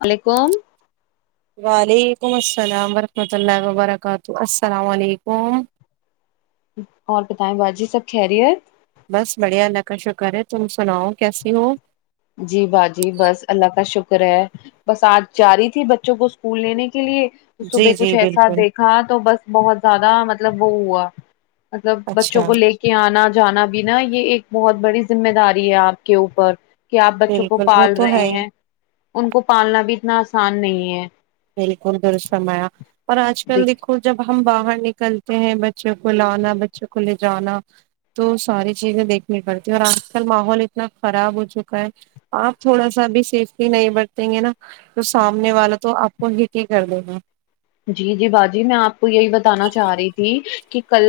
وعلیکم وعلیکم السلام ورحمۃ اللہ وبرکاتہ السلام علیکم اور بتائیں باجی سب خیریت بس بڑھیا اللہ کا شکر ہے تم سناؤ کیسی ہو جی باجی بس اللہ کا شکر ہے بس آج جاری تھی بچوں کو اسکول لینے کے لیے صبح جی کچھ جی ایسا بالکل دیکھ تھا تو بس بہت زیادہ مطلب وہ ہوا مطلب بچوں اچھا کو لے کے کہ آنا جانا بھی نا یہ ایک بہت بڑی ذمہ داری ہے آپ کے اوپر کہ آپ بچوں کو بالکل وہ پال تو رہے ہے ہی ہیں ان کو پالنا بھی اتنا آسان نہیں ہے بالکل درست فرمایا اور آج کل دیک دیکھو جب ہم باہر نکلتے ہیں بچوں کو لانا بچوں کو لے جانا تو ساری چیزیں دیکھنی پڑتی ہے اور آج کل ماحول اتنا خراب ہو چکا ہے آپ تھوڑا سا بھی سیفٹی نہیں برتیں گے نا تو سامنے والا تو آپ [unintelligible] کر دیگا جی جی باجی میں آپ کو یہی بتانا چاہ رہی تھی کہ کل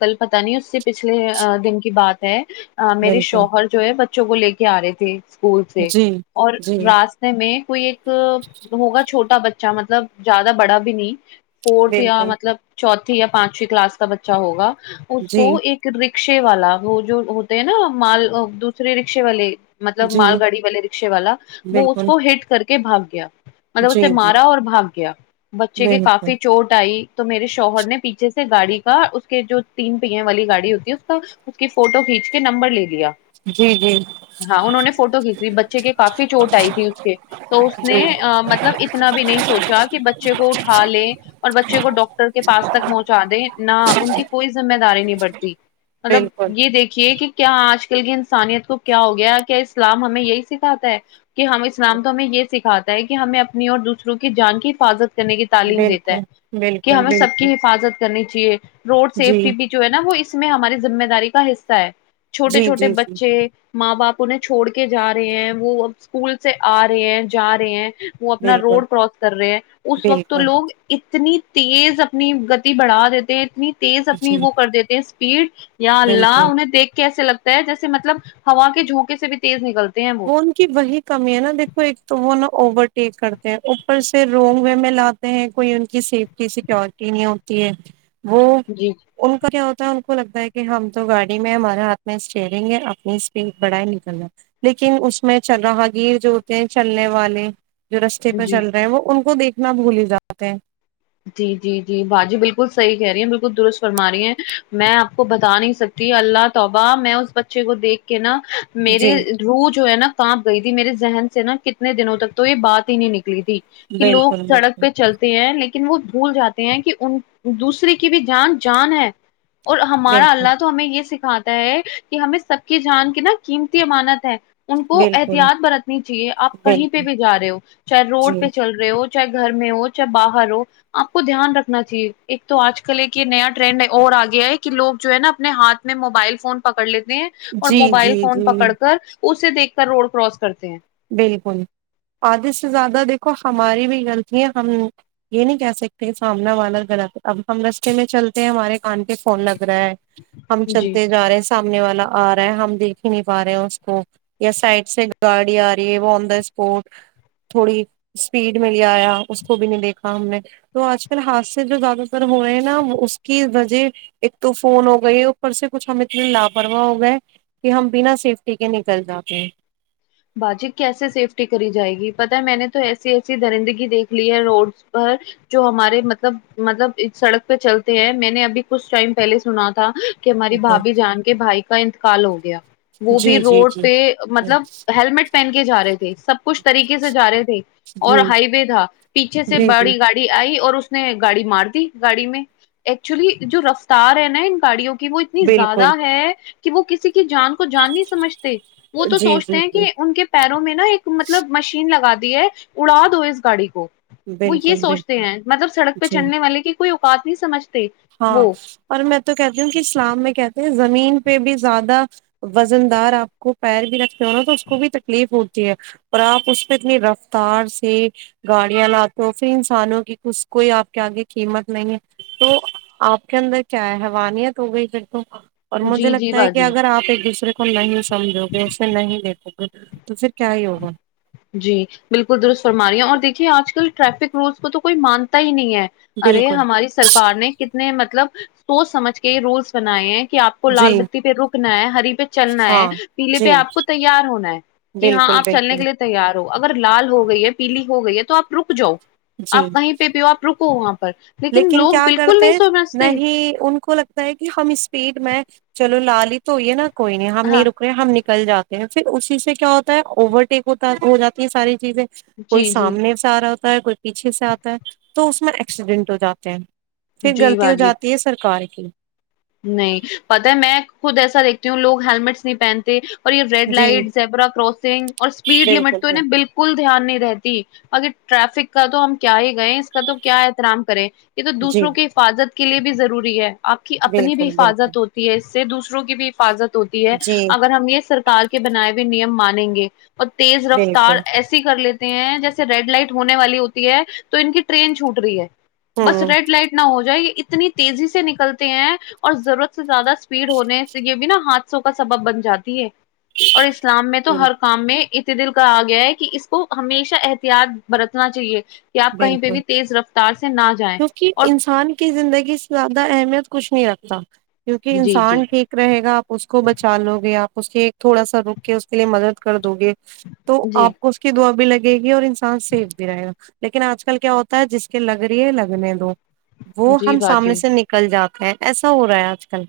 کل پتا نہیں اس سے پچھلے آ دن کی بات ہے آ میرے بالکل شوہر جو ہے بچوں کو لے کے آ رہے تھے اسکول سے جی اور جی راستے میں کوئی ایک ہوگا چھوٹا بچہ مطلب زیادہ بڑا بھی نہیں فورتھ یا بالکل مطلب چوتھی یا پانچویں کلاس کا بچہ ہوگا اس کو جی ایک رکشے والا وہ جو ہوتے ہے نا مال دوسرے رکشے والے مطلب جی مال گاڑی والے رکشے والا وہ اس بالکل کو ہٹ کر کے بھاگ گیا مطلب جی اسے جی مارا اور بھاگ گیا بچے کے بالکل کافی چوٹ آئی تو میرے شوہر نے پیچھے سے گاڑی کا اس کے جو تین پہیہ والی گاڑی ہوتی ہے اس کا اس کی فوٹو کھینچ کے نمبر لے لیا جی جی ہاں انہوں نے فوٹو کھینچ لی بچے کے کافی چوٹ آئی تھی اس کے تو اس نے جی مطلب اتنا بھی نہیں سوچا کہ بچے کو اٹھا لے اور بچے کو ڈاکٹر کے پاس تک پہنچا دے نہ ان کی کوئی ذمہ داری نہیں بڑھتی مطلب بالکل یہ دیکھیے کہ کیا آج کل کی انسانیت کو کیا ہو گیا کیا اسلام ہمیں یہی سکھاتا ہے کہ ہم اسلام تو ہمیں یہ سکھاتا ہے کہ ہمیں اپنی اور دوسروں کی جان کی حفاظت کرنے کی تعلیم دیتا بالکل ہے کہ بالکل ہمیں سب کی بالکل حفاظت کرنی چاہیے روڈ جی سیفٹی بھی جو ہے نا وہ اس میں ہماری ذمہ داری کا حصہ ہے چھوٹے جی چھوٹے جی جی بچے ماں باپ انہیں چھوڑ کے جا رہے ہیں وہ ا اسکول سے آ رہے ہیں جا رہے ہیں وہ اپنا بالکل روڈ کراس کر رہے ہیں اس وقت تو بالکل لوگ اتنی تیز اپنی گتی بڑھا دیتے ہیں اتنی تیز اپنی جی وہ کر دیتے ہیں اس پیڈ یا اللہ بالکل انہیں دیکھ کے ایسے لگتا جیسے مطلب ہوا کے جھونکے سے بھی تیز نکلتے ہیں وہ وہ ان کی وہی کمی ہے نا دیکھو ایک تو وہ نا اوورٹیک کرتے ہیں اوپر سے رونگ وے میں لات کوئی ان کی سیفٹی سیکورٹی نہیں ہوتی ہے وہ جی ان کا کیا ہوتا ہے ان کو لگتا ہے کہ ہم تو گاڑی میں ہمارے ہاتھ میں اسٹرینگ ہے اپنی اسپیڈ بڑائے نکلنا لیکن اس میں چل رہا گیر جو ہوتے ہیں چلنے والے جو رستے پہ جی چل رہے ہیں وہ ان کو دیکھ اتنا بھولی جاتے ہیں جی جی جی با جی بالکل صحیح کہہ رہی ہیں بالکل درست فرما رہی ہیں میں آپ کو بتا نہیں سک جی اللہ توبہ میں اس بچے کو دیکھ کے نا میرے جی روح جو ہے نا کانپ گئی تھی میرے ذہن سے نا کتنے دنوں تک تو یہ بات ہی نہیں نکلی تھی کہ لوگ بالکل سڑک بالکل پہ چل تے ہیں لیکن وہ بھول جاتے ہیں کہ ان دوسرے کی بھی جان جان ہے اور ہمارا بالکل اللہ تو ہمیں یہ سکھاتا ہے کہ ہمیں سب کی جان کی نا قیمتی امانت ہے ان کو بالکل احتیاط برتنی چاہیے آپ کہیں پہ بالکل بھی جا رہے ہو چاہے روڈ جی پہ چل رہے ہو چاہے گھر میں ہو چاہے باہر ہو آپ کو دھیان رکھنا چاہیے ایک تو آج کل ایک یہ نیا ٹرینڈ اور آ گیا ہے کہ لوگ جو ہے نا اپنے ہاتھ میں موبائل فون پکڑ لیتے ہیں اور جی موبائل جی فون جی پکڑ کر اسے دیکھ کر روڈ کراس کرتے ہیں بلکل آدھے سے زیادہ دیکھو ہماری بھی غلطی ہے ہم یہ نہیں کہہ سکتے سامنا والا غلط اب ہم رستے میں چلتے ہیں ہمارے کان پہ فون لگ رہا ہے ہم جی چلتے جا رہے سا منے والا آ رہا ہے ہم دیکھ ہی نہیں پا رہے ہیں اس کو یا سائڈ سے گاڑی آ رہی وہ آن دا اسپوٹ تھوڑی اسپیڈ میں لے آیا اس کو بھی نہیں دیکھا ہم نے تو آج کل حادثے جو زیادہ تر ہو رہے ہیں نا اس کی وجہ ایک تو فون ہو گئی اوپر سے کچھ ہم اتنے لاپروا ہو گئے کہ ہم بنا سیفٹی کے نکل جاتے ہیں باجی کیسے سیفٹی کری جائے گی پتا ہے میں نے تو ایسی ایسی درندگی دیکھ لی ہے روڈس پر جو ہمارے مطلب مطلب سڑک پہ چلتے ہیں میں نے ابھی کچھ ٹائم پہلے سنا تھا کہ ہماری بھابھی جان کے بھائی کا انتقال ہو گیا وہ بھی جی جی روڈ جی پہ جی مطلب ہیللمٹ پہن کے جا رہے تھے سب کچھ طریقے سے جا رہے تھے اور جی ہائی وے تھا پیچھے سے جی بڑی گاڑی آئی اور اس نے گاڑی مار دی گاڑی میں ایکچولی جو رفتار ہے نا ان گاڑیوں کی وہ اتنی بالکل زیادہ ہے کہ وہ کسی کی جان کو جان نہیں سمجھتے وہ تو جی سوچ جی تے جی کہ ان کے پیروں میں نا ایک مطلب مشین لگا دی ہے اڑا دو اس گاڑی کو وہ یہ بالکل سوچتے بالکل ہیں مطلب سڑک پہ جی چلنے والے کی کوئی اوقات نہیں سمجھ ہاں اور میں تو کہتی ہوں کہ اسلام میں کہتے ہیں زمین پہ بھی زیادہ وزن دار آپ کو پیر بھی رکھتے ہو نا تو اس کو بھی تکلیف ہوتی ہے اور آپ اس پہ اتنی رفتار سے گاڑیاں لاتے ہو پھر انسانوں کی ک کوئی آپ کے آگے قیمت نہیں ہے تو آپ کے اندر کیا ہے حیوانیت ہو گئی پھر تو اور مجھے جی جی لگتا ہے کہ باجی اگر آپ ایک دوسرے اس کو نہیں سمجھو گے اسے نہیں دیکھو گے تو پھر کیا ہی ہوگا جی بالکل درست فرمایا اور دیکھیے آج کل ٹریفک رولس کو تو کوئی مانتا ہی نہیں ہے ارے بالکل ہماری سرکار نے کتنے مطلب سوچ سمجھ کے رولس بنائے ہیں کہ آپ کو جی لال بتی پہ روکنا ہے ہری پہ چلنا ہاں ہے پیلے پہ جی آپ کو تیار ہونا ہے کہ ہاں بالکل آپ بل چلنے کے لیے تیار ہو اگر لال ہو گئی ہے پیلی ہو گئی ہے تو آپ رک جاؤ جی آپ وہیں پہ بھی ہو آپ رکو وہاں پر لیکن لوگ کیا بالکل کرتے نہیں سمجھتے نہیں ان کو لگ ٹا ہے کہ ہم اسپیڈ میں چلو لال ہی تو ہوئی ہے نا کوئی نہیں ہم ہاں نہیں رک ہم نکل جاتے ہیں پھر اسی سے کیا ہوتا ہے اوورٹیک ہوتا ہو جاتی ہے ساری چیزیں کوئی جی جی سامنے سے آ رہا ہوتا ہے کوئی پیچھے سے آتا ہے تو اس میں ایکسیڈنٹ ہو جاتے ہیں پھر جی غلطتی ہو باجی جاتی ہے سرکار کی نہیں پتہ ہے میں خود ایسا دیکھتی ہوں لوگ ہیلمٹس نہیں پہنتے ریڈ جی لائٹ زبرا کراسنگ اور اسپیڈ لمٹ بالکل تو انہیں بالکل بال کل دھیان نہیں رہتی اگے ٹریفک کا تو ہم کیا ہی گئے اس کا تو کیا احترام کریں یہ تو جی دوسروں کی حفاظت کے لیے بھی ضروری ہے آپ کی اپنی بھی بالکل بالکل حفاظت ہو تی ہے اس سے دوسروں کی بھی حفاظت ہوتی ہے جی اگر ہم یہ سرکار کے بنائے ہوئے نیم مانیں گے اور تیز رفتار بالکل ایس ے کر لیتے ہیں جیسے ریڈ لائٹ ہونے والی ہوتی ہے تو ان کی ٹرین چھوٹ رہی ہے بس ہوں ریڈ لائٹ نہ ہو جائے یہ اتنی تیزی سے نکلتے ہیں اور ضرورت سے زیادہ اسپیڈ ہونے سے یہ بھی نا حادثوں کا سبب بن جاتی ہے اور اسلام میں تو ہر کام میں ات دل کہا گیا ہے کہ اس کو ہمیشہ احتیاط برتنا چاہیے کہ آپ کہیں پہ بھی تیز رفتار سے نہ جائیں کہ اور انسان کی زندگی سے زیادہ اہمیت کچھ نہیں رکھتا کیونکہ جی انسان جی ٹھیک رہے گا آپ اس کو بچا لو گے آپ اس کی ایک تھوڑا سا روک کے اس کے لیے مدد کر دو گے تو جی آپ کو اس کی دعا بھی لگے گی اور انسان سیف بھی رہے گا لیکن آج کل کیا ہوتا ہے جس کے لگ رہی ہے لگنے دو وہ جی ہم سامنے باجی سے نک کل جاتے ہیں ایسا ہو رہا ہے آج کل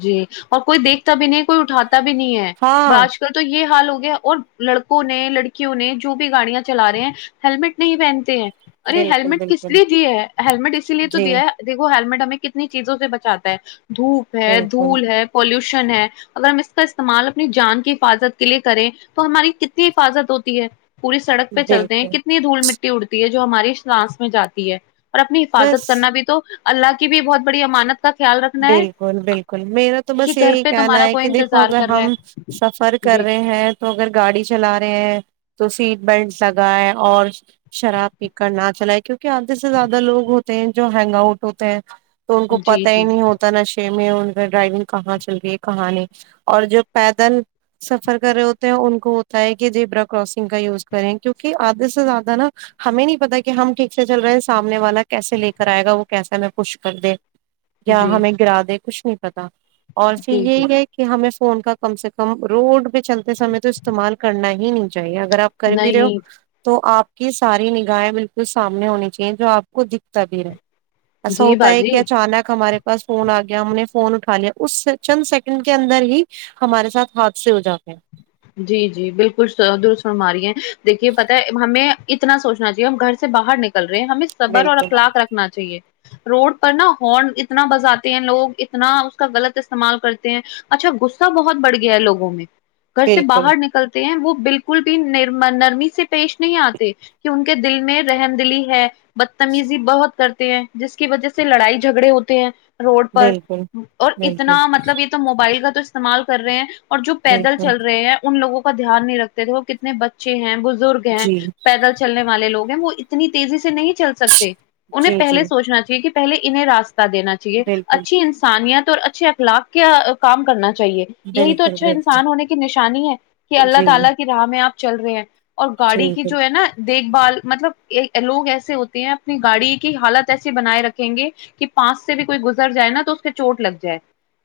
جی اور کوئی دیکھتا بھی نہیں ہے کوئی اٹھاتا بھی نہیں ہے بج ہاں آج کل تو یہ حال ہو گیا اور لڑکوں نے لڑکیوں نے جو بھی گاڑیاں چلا رہے ہیں ہیللمٹ نہیں پہنتے ہیں ارے بالکل ہیللمٹ کس بالکل لیے دیا ہے ہیللمٹ اسی لیے تو جی دیا ہے دیکھو ہیلمیٹ ہمیں کتنی چیزوں سے بچاتا ہے دھوپ ہے بالکل دھول ہے پولوشن ہے اگر ہم اس کا استعمال اپنی جان کی حفاظت کے لیے کریں تو ہماری کتنی حفاظت ہوتی ہے پوری سڑک پہ چلتے ہیں بالکل کتنی دھول مٹی اڑتی ہے جو ہماری سانس میں جاتی ہے اور اپنی حفاظت بس کرنا بھی تو اللہ کی بھی بہت بڑی امانت کا خیال رکھنا ہے بکل بالکل میرا تو کہ بس گھر یہی پہ کہنا تمہارا ہے کوئی کہ دیکھو انتظار اگر کر رہا ہم سفر ہے کر جی رہے ہیں تو اگر گاڑی چلا رہے ہیں تو سیٹ بیلٹ لگائے اور شراب پی کر نہ چلائے کیونکہ آدھے سے زیادہ لوگ ہوتے ہیں جو ہینگ آؤٹ ہوتے ہیں تو ان کو جی پتہ ہی جی نی ہوتا نشے میں ان کا ڈرائیونگ کہاں چل رہی ہے کہاں نہیں اور جو پیدل سفر کر رہے ہوتے ہیں ان کو ہوتا ہے کہ جبرا کراسنگ کا یوز کریں کیونکہ آدھے سے زیادہ نا ہمیں نہیں پتا کہ ہم ٹھیک سے چل رہے ہیں سامنے والا کیسے لے کر آئے گا وہ کیسا میں کچھ کر دے یا جی ہمیں گرا دے کچھ نہیں پتا اور پھر جی یہی جی ہے کہ ہمیں فون کا کم سے کم روڈ پہ چلتے سمے تو استعمال کرنا ہی نہیں چاہیے اگر آپ کر بھی رہے ہو نہیں تو آپ کی ساری نگاہیں بالکل سامنے ہونی چاہیے جو آپ کو دکھتا بھی رہے ایسا جی ہوتا ہے کہ باجی اچانک ہمارے پاس فون آ گیا ہم نے فون اٹھا لیا اس چند سیکنڈ کے اندر ہی ہمارے ساتھ ہاتھ سے ہو جاتے ہیں جی جی بالکل درست فرما رہی ہیں دیکھیے پتہ ہے ہمیں اتنا سوچنا چاہیے ہم گھر سے باہر نکل رہے ہیں ہمیں صبر اور بالکل اخلاق رکھنا چاہیے روڈ پر نا ہارن اتنا بجاتے ہیں لوگ اتنا اس کا غلط استعمال کرتے ہیں اچھا غصہ بہت بڑھ گیا ہے لوگوں میں گھر سے بالکل باہر نکل تے ہے وہ بالکل بھی نر نرمی سے پیش نہیں آتے کہ ان کے دل میں رہم دلی ہے بدتمیزی بہت کرتے ہیں جس کی وجہ سے لڑائی جھگڑے ہوتے ہیں روڈ پر بالکل اور اتنا بالکل مطلب یہ تو موبائل کا تو استعمال کر رہے ہیں اور جو پیدل بالکل چل ہیں ان لوگوں کا دھیان نہیں رکھتے تھے وہ کتنے بچھے ہیں بزرگ ہیں جی پیدل چل چلنے والے لوگ ہیں وہ اتنی تیزی سے نہیں چل سکتے انہیں جی جی پہلے سوچنا چاہے کہ پہے انہیں راستہ دینا چاہیے بالکل اچھی انس انسانیت اور اچھے اخلاق کا کام کرنا چاہیے یہی تو بالکل اچھا انسان بالکل ہونے نشانی ہے کہ اللہ جی تعالی کی راہ میں آپ چل رہے ہیں اور جی گاڑی کی بالکل جو ہے نا دیکھ بھال مطلب لوگ ایسے ہوتے ہیں اپنی گاڑی کی حالت ایسی بنائے رکھیں گے کہ پانس سے بھی کوئی گزر جائے نا تو اس کے چوٹ لگ جائے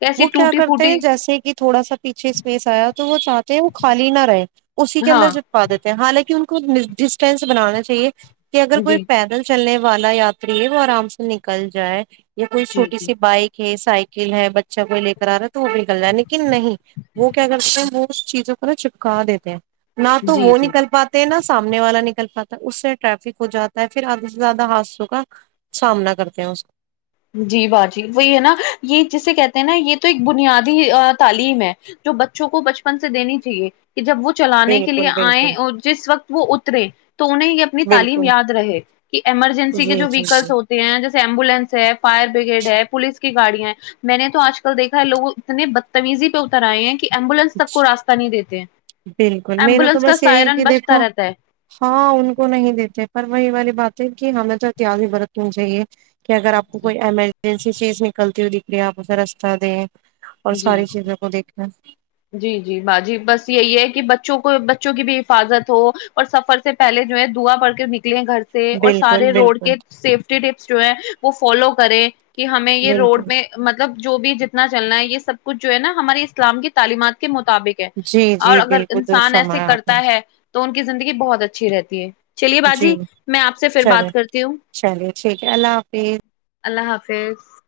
ایسی وہ کیا ٹوٹی کرتے ہیں پھوٹی جیسے کہ تھوڑا سا پیچھے اسپیس آیا تو وہ چاہتے ہیں وہ خالی نہ رہے اسی کے ہاں اندر سے چھوپا دیتے ہیں حالانکہ ان کو ڈسٹینس بنانا چاہیے کہ اگر کوئی جی پیدل چلنے والا یاتری ہے وہ آرام سے نکل جائے یا کوئی جی چھوٹی جی سی بائک کہ سائیکل ہے بچہ کوئی لے کر آ رہا ہے تو وہ نکل جائے لیکن نہیں وہ کیا کرتے ہیں وہ چیزوں کو نا چپکا دیتے ہیں نہ تو جی وہ جی نکل پات تے سامنے والا نکل پاتا ہے اس سے ٹریفک ہو جاتا ہے پھر آدھے سے زیادہ حادثوں کا سامنا کرتے ہیں اس جی با جی وہی ہے نا یہ جسے کہتے ہیں نا یہ تو ایک بنیادی تعلیم ہے جو بچوں کو بچپن سے دینی چاہیے کہ جب وہ چلانے کے لیے بالکل آئے بالکل اور جس وقت وہ اترے تو انہیں ہی اپنی تعلیم بالکل یاد رہے کہ ایمرجنسی کے جی جو جی جی ویکلس ہوتے ہیں جیسے ایمبولینس ہے فائر بریگیڈ ہے پولیس کی گاڑیاں میں نے تو آج کل دیکھا ہے لوگ اتنے بدتمیزی پہ اتر آئے ہیں کہ ایمبولینس تک کو راستہ نہیں دیتے بالکل میرا تو ایمبولینس کا بس یہی ہے سائرن کہ بچتا دیکھو رہتا ہے ہاں ان کو نہیں دیتے پر وہی والی بات ہے کہ ہمیں تو اتیادی برتنی چاہیے کہ اگر آپ کو جی کوئی ایمرجنسی چیز نکلتی ہوئی دکھے آپ اسے رستہ دیں اور جی ساری چیزوں کو دیکھنا جی جی باجی بس یہی ہے کہ بچوں کو بچوں کی بھی حفاظت ہو اور سفر سے پہلے جو ہے دعا پڑھ کے نکلے گھر سے اور سارے بالکل روڈ بالکل کے سیفٹی ٹپس جو ہے وہ فالو کرے کہ ہمیں یہ روڈ بالکل میں مطلب جو بھی جتنا چلنا ہے یہ سب کچھ جو ہے نا ہمارے اسلام کی تعلیمات کے مطابق جی اور جی اگر بالکل درست انسان ایسے فرمایا آپ نے کرتا ہے تو ان کی زندگی بہت اچھی رہتی ہے چلیے جی باجی میں آپ سے پھر چلے بات کرتی ہوں چلیے ٹھیک ہے اللہ حافظ اللہ حافظ